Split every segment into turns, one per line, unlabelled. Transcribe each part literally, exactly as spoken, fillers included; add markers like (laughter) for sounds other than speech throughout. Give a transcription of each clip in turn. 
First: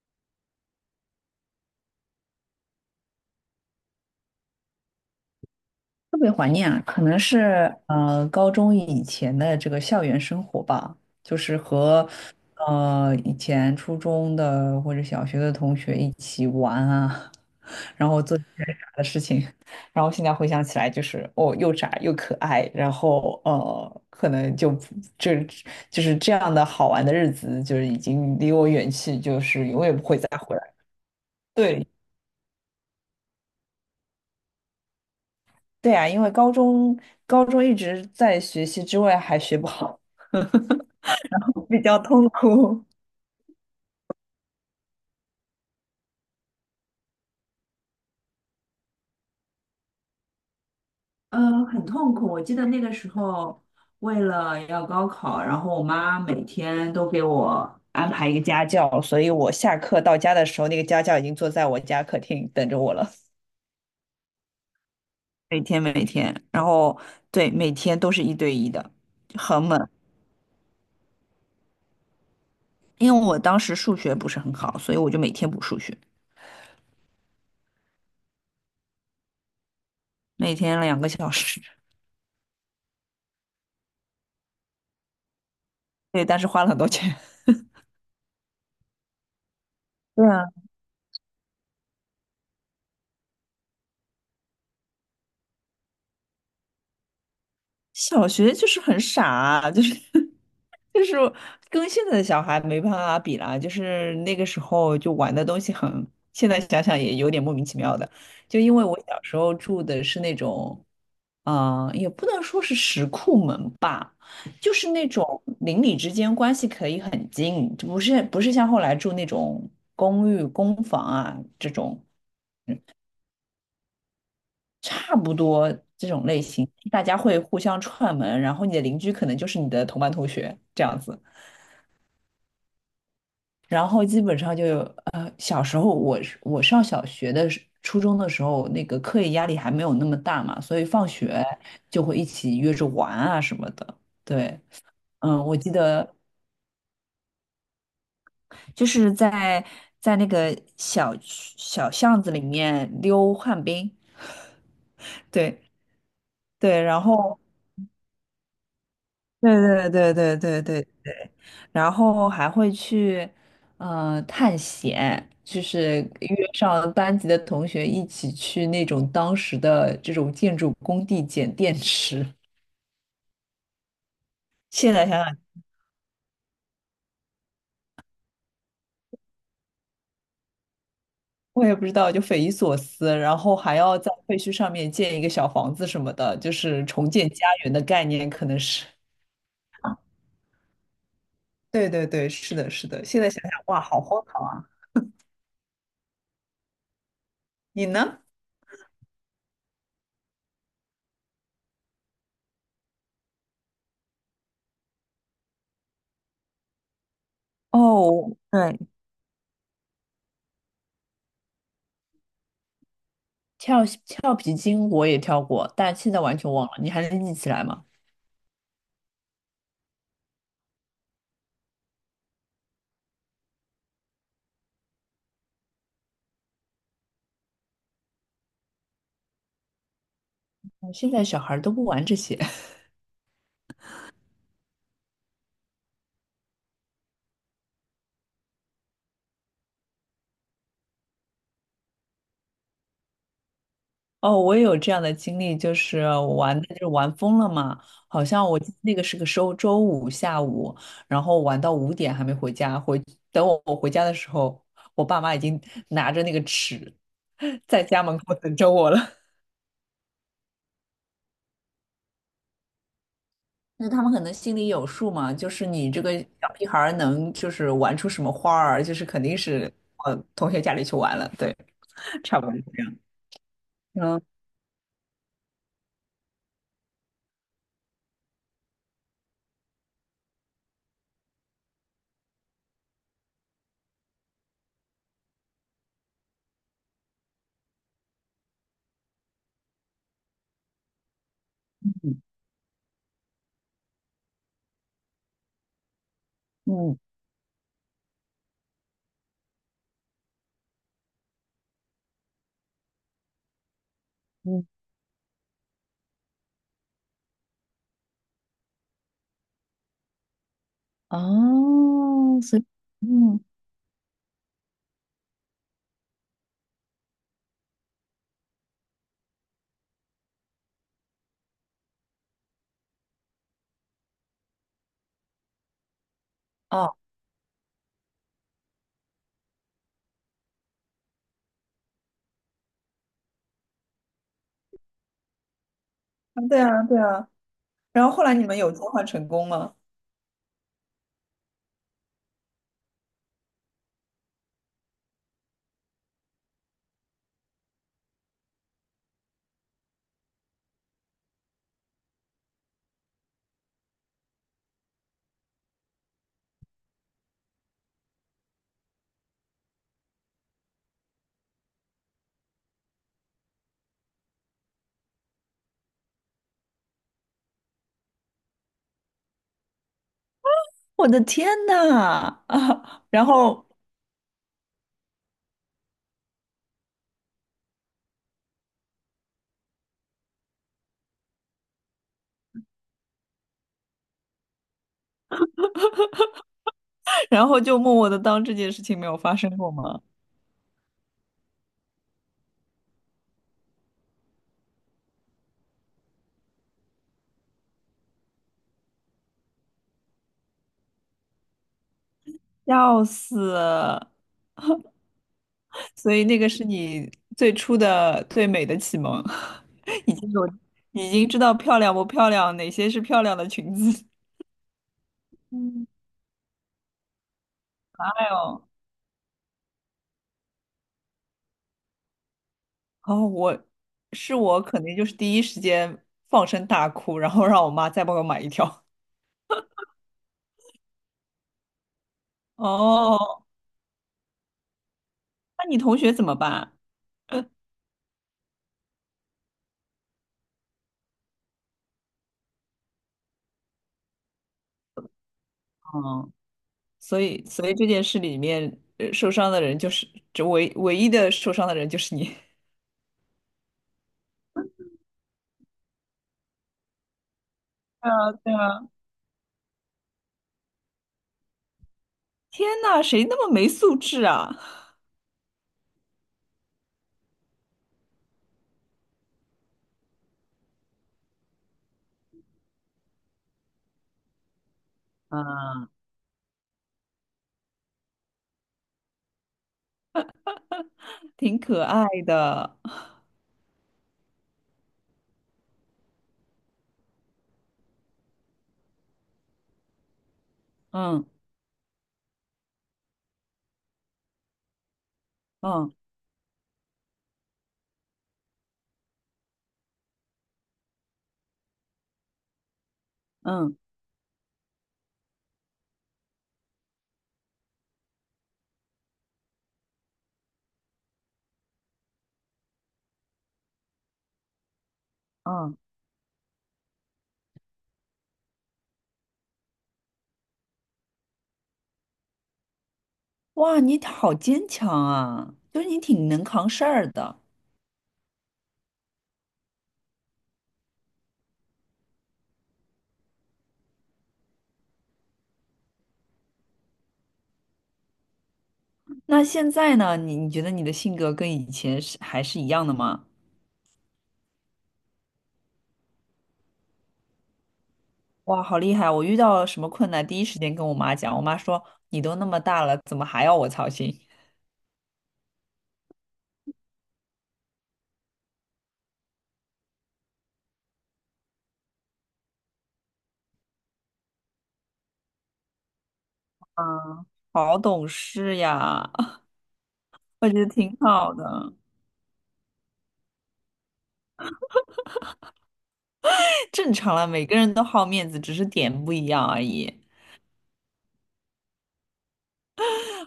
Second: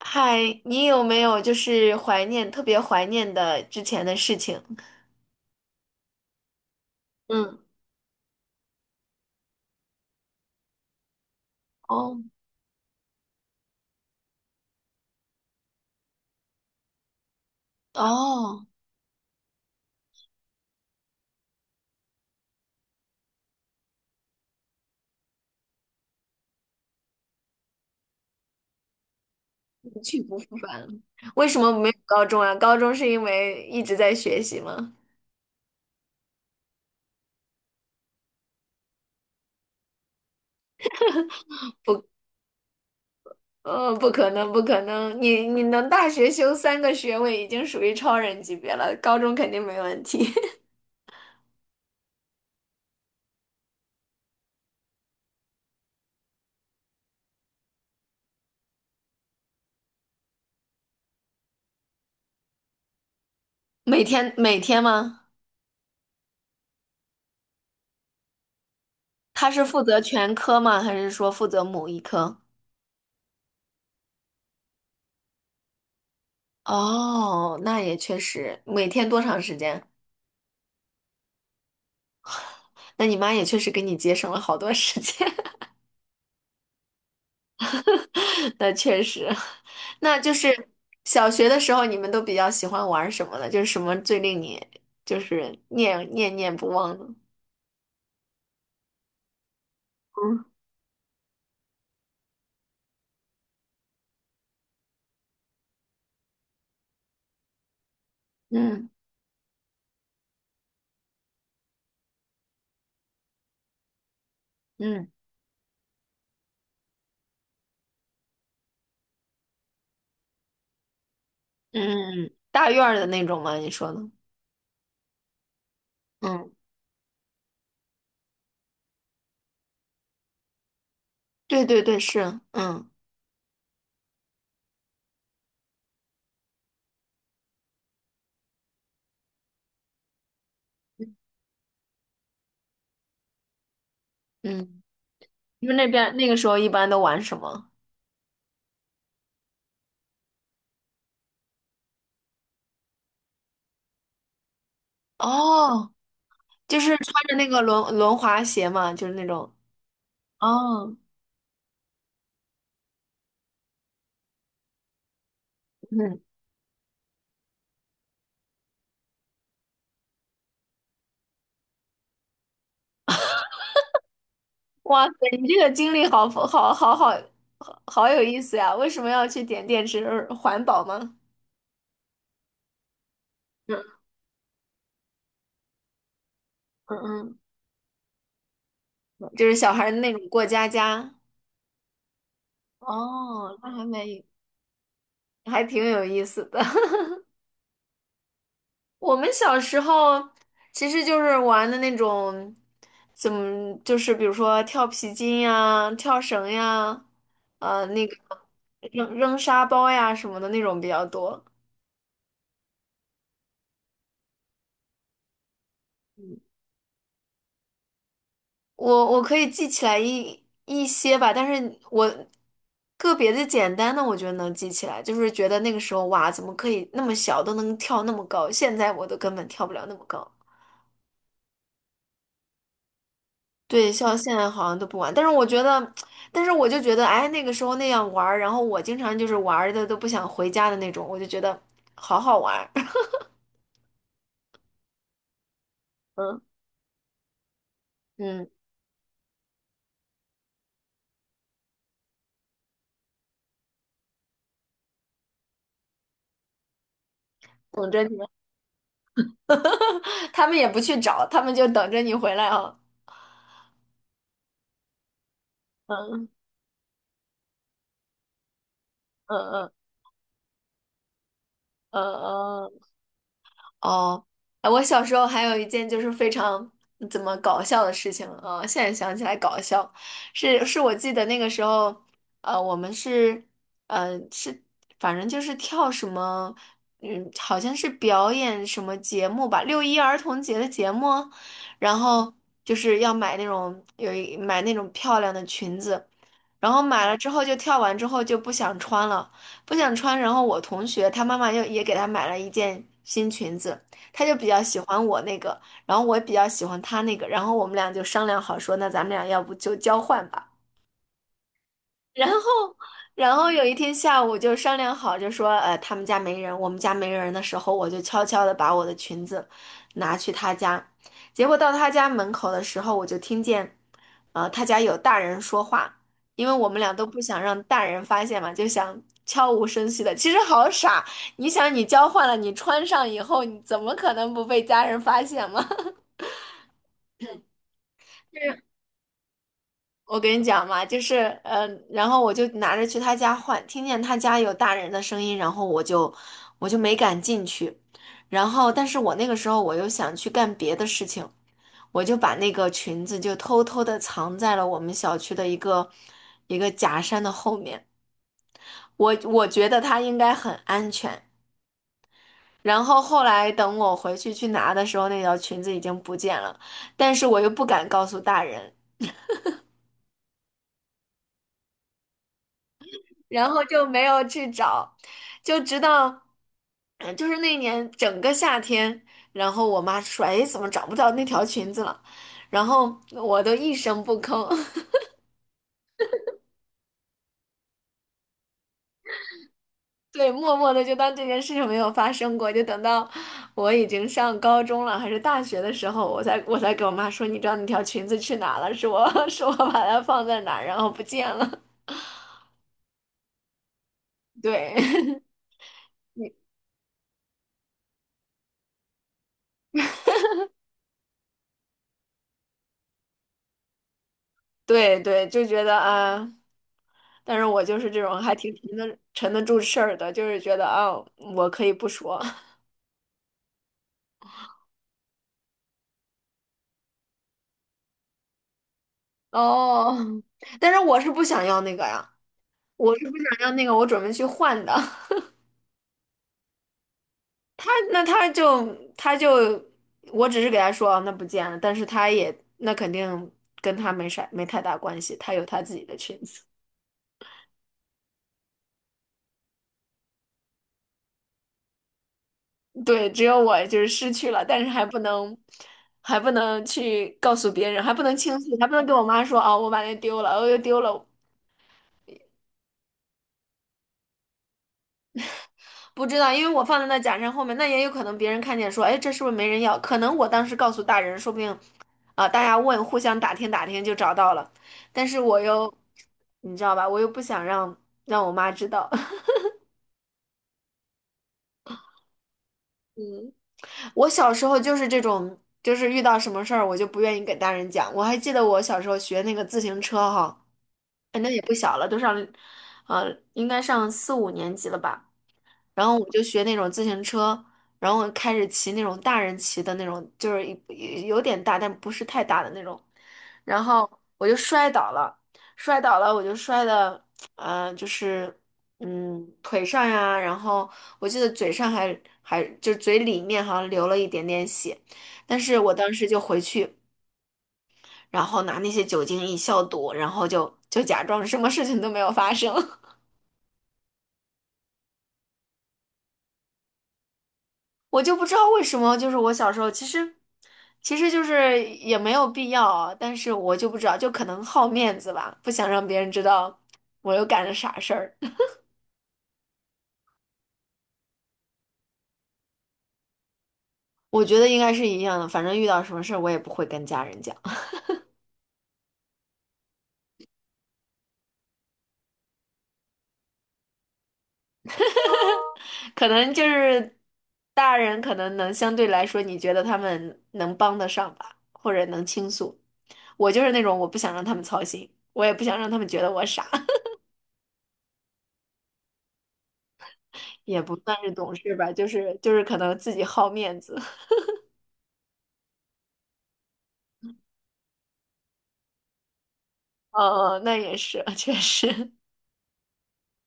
嗨，你有没有就是怀念，特别怀念的之前的事情？
特别怀念啊，可能
嗯，
是呃高中以前的这个校园生活吧，就是和
哦
呃以前初中的或者小学的同学一起玩啊，(laughs) 然后做一些
哦，
傻的事情，然后现在回想起来就是哦又傻又可爱，然后呃可能就不就就是这样的好玩的日子就是已经离我远去，就是永远
一
不会
去
再
不
回
复
来。
返了。为什么
对，
没有高中啊？高中是因为一直在学习吗？
对啊，因为高中高中一直在学习之外还学不好，(laughs) 然后比较
不，
痛苦。
呃，不可能，不可能，你你能大学修三个学位已经属于超人级别了，高中肯定没问题。(laughs)
呃，很痛苦。我记得那个时候，为了要高考，然后我妈每天都给我安排一个家教，所以我下课到家的时候，那个家教已经坐在我家客厅等着我了。
每天每天吗？
每天每天，然后对，每天都是一对一的，
他是
很猛。
负责全科吗？还是说负责某一科？
因为我当时数学不是很好，所以我就每天补数学，
哦，那也确实，每天多长时间？
每天两个小时。(laughs)
那你妈也确实给你节省了好多时间，
对，但是花了很多钱。
(laughs) 那确实，(laughs) 那
对
就
啊，
是小学的时候你们都比较喜欢玩什么呢？就是什么最令你就是念念念不忘呢？
小学就是很傻啊就是
嗯
就是跟现在的小孩没办法比啦，就是那个时候就玩的东西很，现在想想也有点莫名其妙的，就因为
嗯
我小时候住的是那种，嗯、也不能说是石库门吧，就是那
嗯
种邻里之间关系可以很近，就不是不是像后来住那种公寓、公房啊这种，
嗯嗯，大院儿的那种吗？你说呢？
差不多这种类
嗯，
型，大家会互相串门，然后你的邻居可能就是你的同班同学这样子，
对对对，是，嗯
然后基本上就有呃，小时候我是我上小学的时初中的时候，那个课业压力还没有那么大嘛，所以放学就会一起约着玩啊什么的。对，
嗯，
嗯，我
你
记
们那
得
边那个时候一般都玩什么？
就是在在那个小区小巷子里面溜旱冰，对
哦，就
对，
是
然
穿着
后
那个轮轮滑鞋嘛，就是那
对
种。
对对对对对。
哦，
然后还会去呃探险，就是
嗯。
约上班级的同学一起去那种当时的这种建筑工地捡电池。现
哇
在
塞，
想想，
你这个经历好好好好好好有意思呀！为什么要去点电池？环保吗？
我也不知道，就匪夷所思。然后还
嗯
要在废墟上面建一个小房子什么的，就是重建
嗯
家园的概念，可能是。
嗯，就是小孩儿的那种过家家。
对对对，是的，是的。现在想想，
哦，那
哇，
还
好荒
没，
唐啊！
还挺有意思的。(laughs)
你呢？
我们小时候其实就是玩的那种，怎么就是比如说跳皮筋呀、跳绳呀，呃，那个
哦，对，
扔扔沙包呀什么的那种比较多。
跳跳皮筋我也跳过，但现在完全忘了。你还能记起来吗？
我我可以记起来一一些吧，但是我个别的简单的，我觉得能记起来，就是觉得那个时候哇，怎么可以那么小都能跳那么高？现在我都根本跳不了那么高。
现在小孩儿都不玩这些 (laughs)
对，像现在好像都不玩，但是我觉得，但是我就觉得，哎，那个时候那样玩儿然后我经常就是玩的都不想回家的那种，我就觉得好好玩儿 (laughs)
哦，我也有这样的经历，就是我
嗯
玩的就是玩疯了嘛，好
嗯，
像我记得那个是个周周五下午，然后玩到五点还没回家，回等我我回家的时候，我爸妈已经拿着那个尺 (laughs) 在
等
家
着你
门
们，
口等着我了。(laughs)
(laughs) 他们也不去找，他们就等着你回来啊。
那他们可能心里有数嘛，就是你这个
嗯
小屁孩儿能就是玩出什么花儿，就是肯
嗯
定
嗯
是往同学家里去玩了，对，
嗯
(laughs) 差不多是
嗯。
这样。
哦，
嗯
哎我小时候还有一件就是非常怎么搞笑的事情啊，呃现在想起来搞笑，是是我记得那个时候，呃，我们是，呃，是反正就是跳什么，嗯，好像是表演什么节目吧，六一儿童节的节目，然后就是要买那种有一买那种漂亮的裙子，然后
嗯
买了之后就跳完之后就不想穿了。不想穿。然后我同学她妈妈又也给她买了一件新裙子，她就比较
嗯。
喜欢我那个，然后我也比较喜欢她那个，然后我们俩就商量好说，那咱们俩要不就交换吧。然后，
哦，所以，
然
嗯，
后有一天下午就商量好，就说，呃，他们家没人，我们家没人的时候，我就悄悄的把我的裙子拿去他家。结果到他家门口的时候，我就听见，呃，他家有大人说话，因为我们俩
哦，
都不想让大人发现嘛，就想悄无声息的。其实好傻，你想你交换了，你穿上以后，你怎么可能不被家人发现嘛？
啊，对啊，对啊。然后后来你们有交换成功吗？
我跟你讲嘛，就是呃，然后我就拿着去他家换，听见他家有大人的声音，然后我就我就没敢进去，然后但是我那个时候我又想去干别的事情，我就把那个裙子就偷偷的藏在了我们小区的一个一个假山的后面，我我觉得它应该很安全。然后后来等我回去去拿的时候，那条裙子已经不见了，但是我又不敢告诉大人，
我的天呐，(laughs) 啊，然
然后
后，
就没有去找，就直到，嗯，就是那年整个夏天，然后我妈说：“哎，怎么找不到那条裙子了？”然后我都一声不吭，
(laughs) 然后就默默的当这件事情没有发生过吗？
(laughs) 对，默默的就当这件事情没有发生过，就等到我已经上高中了还是大学的时候，我才我才给我妈说：“你知道那条裙子去哪了？是我 (laughs) 是我把它放在哪儿，然后不见了。
笑死！
(laughs)” 对。(laughs)
所以那个是你最初的最美的启蒙，(laughs) 已经有，已经知道漂亮不漂亮，哪些是漂亮的裙子。
对对，就
(laughs)
觉得
嗯，
啊，呃但是我就是这种
哎
还挺
呦，
沉得沉得住事儿的，就是觉得啊，我可以不说
哦，我是我肯定就是第一时间放声大哭，然后让我妈再帮我买一条。
(laughs) 哦，但是我是不想要那个呀，我是不想
哦，
要那个，我准备去换的。
那你同学怎么办？
(laughs) 他那他就他就，我只是给他说啊那不见了，但是他也那肯定跟他没啥没太大关系，他有他自己的裙
嗯，
子。
所以所以这件事里面，呃受伤的人就是这唯唯一的受伤的人就是你。(laughs)
(laughs) 对，只有我就是失去了，但是还不能，还不能去告诉别人，还不
对
能
啊，
倾诉，
对
还不能
啊，
跟我妈说啊，我把那丢了，我又丢了，
天呐，谁那么没素质啊？
不知道，因为我放在那假山后面，那也有可能别人看见说，哎，这是不是没人要？可能我当时告诉大人，说不定，啊、大家问，互相打听打听就找到了。但是我又，
啊，
你知道吧，我又不想让让我妈知道。(laughs)
挺可爱的，
我小时候就是这种，就是遇到什么事儿，我就不愿意给大人讲。我还记得我小时候学那个自行车哈，哎，
嗯
那也不小了，都上，呃，应该上四五年级了吧。然
嗯
后我就学那种自行车，然后开始骑那种大人骑的那种，就是一一有点大，但不是太大的那种。然
嗯
后我就摔倒了，摔倒了，我就摔的，呃，就是嗯腿上呀，然后我记得嘴上还还就是嘴里面好像流了一点点血，但是我
嗯，
当时就回去，然后拿那些酒精一消毒，然后就就假装什么事情都没有发生。
哇，你好坚强啊，就是你挺能扛事儿的。
我就不知道为什么，就是我小时候其实，其实就是也没有必要啊，但是我就不知道，就可能好面子吧，不想让别人知道我又干了啥事儿。(laughs)
那现在呢？你你觉得你的性格跟以前是还是一样的吗？
我觉得应该是一样的，反正遇到什么事儿我也不会跟家人讲，
哇，好厉害！我遇到什么困难，第一时间跟我妈讲。我妈说：“你都那么大了，怎么还要我操心？”
(laughs) 可能就是大人可能能相对来说，你觉得他们能帮得上吧，或者能倾诉。我就是那种我不想让他们操心，我也不想让他们觉得我傻，
好懂事呀，(laughs)
(laughs)
我觉
也
得
不
挺
算是
好
懂事吧，
的。
就是就是可能自己好面子。
(laughs) 正常了，每个人都好面子，只是点不一样而已。
哦，那也是，(laughs) 确实，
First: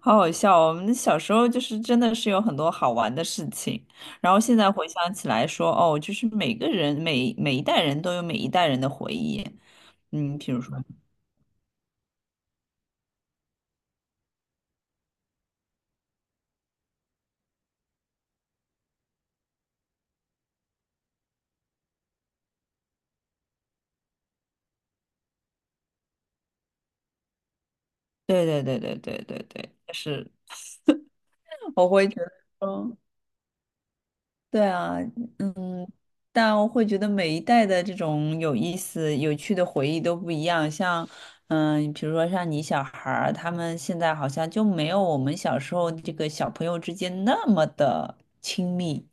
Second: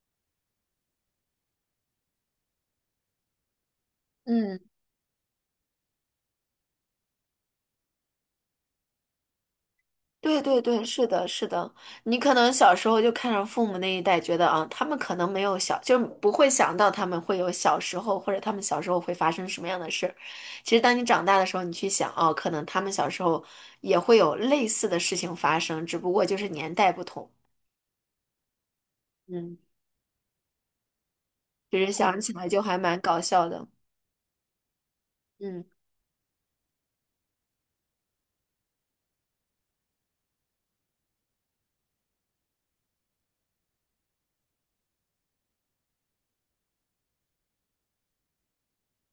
好好笑哦我们小时候就是真的是有很多好玩的事情，然后现
嗯，
在回想起来说，哦，就是每个人每每一代人都有每一代人的回忆。嗯，
对
比如
对
说，
对，是的，是的。你可能小时候就看上父母那一代，觉得啊，他们可能没有小，就不会想到他们会有小时候，或者他们小时候会发生什么样的事儿。其实，当你长大的时候，你去想，哦，可能他们小时候也会有类似的事情发生，只不过就是年代不同。
对对对对对对
嗯，
对，但是
就是
我
哦
会觉
想起
得
来就还
说，
蛮搞笑的。
对啊。
嗯。
但我会觉得每一代的这种有意思、有趣的回忆都不一样。像，嗯，比如说像你小孩儿，他们现在好像就没有我们小时候这个小朋友之间那么的亲密。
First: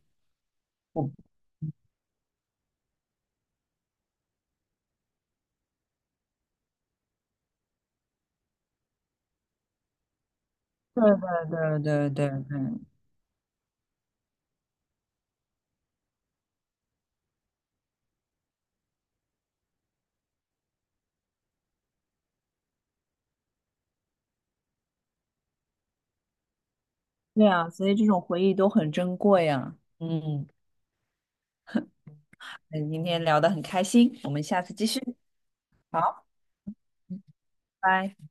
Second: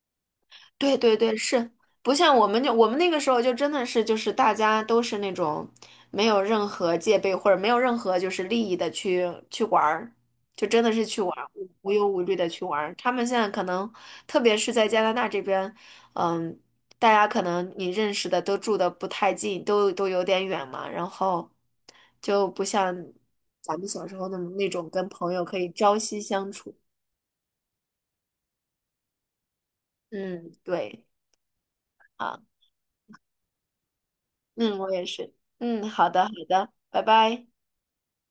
对
我
对对，是不像我们就我们那个时候就真的是就是大家都是那种没有任何戒备或者没有任何就是利益的去去玩儿，就真的
对
是去玩儿，无
对对
无忧
对
无
对
虑的去玩
对，
儿。他们现在可能特别是在加拿大这边，嗯，大家可能你认识的都住的不太近，都都有点远嘛，然后就不像咱们小时候那那种跟朋友可以朝夕相处。
对啊，所以这种回忆都很珍贵啊。嗯，
嗯，对。啊。
那今天聊得很开心，我们下次
嗯，
继
我
续。
也是。嗯，好的，
好，
好的，拜拜。
拜。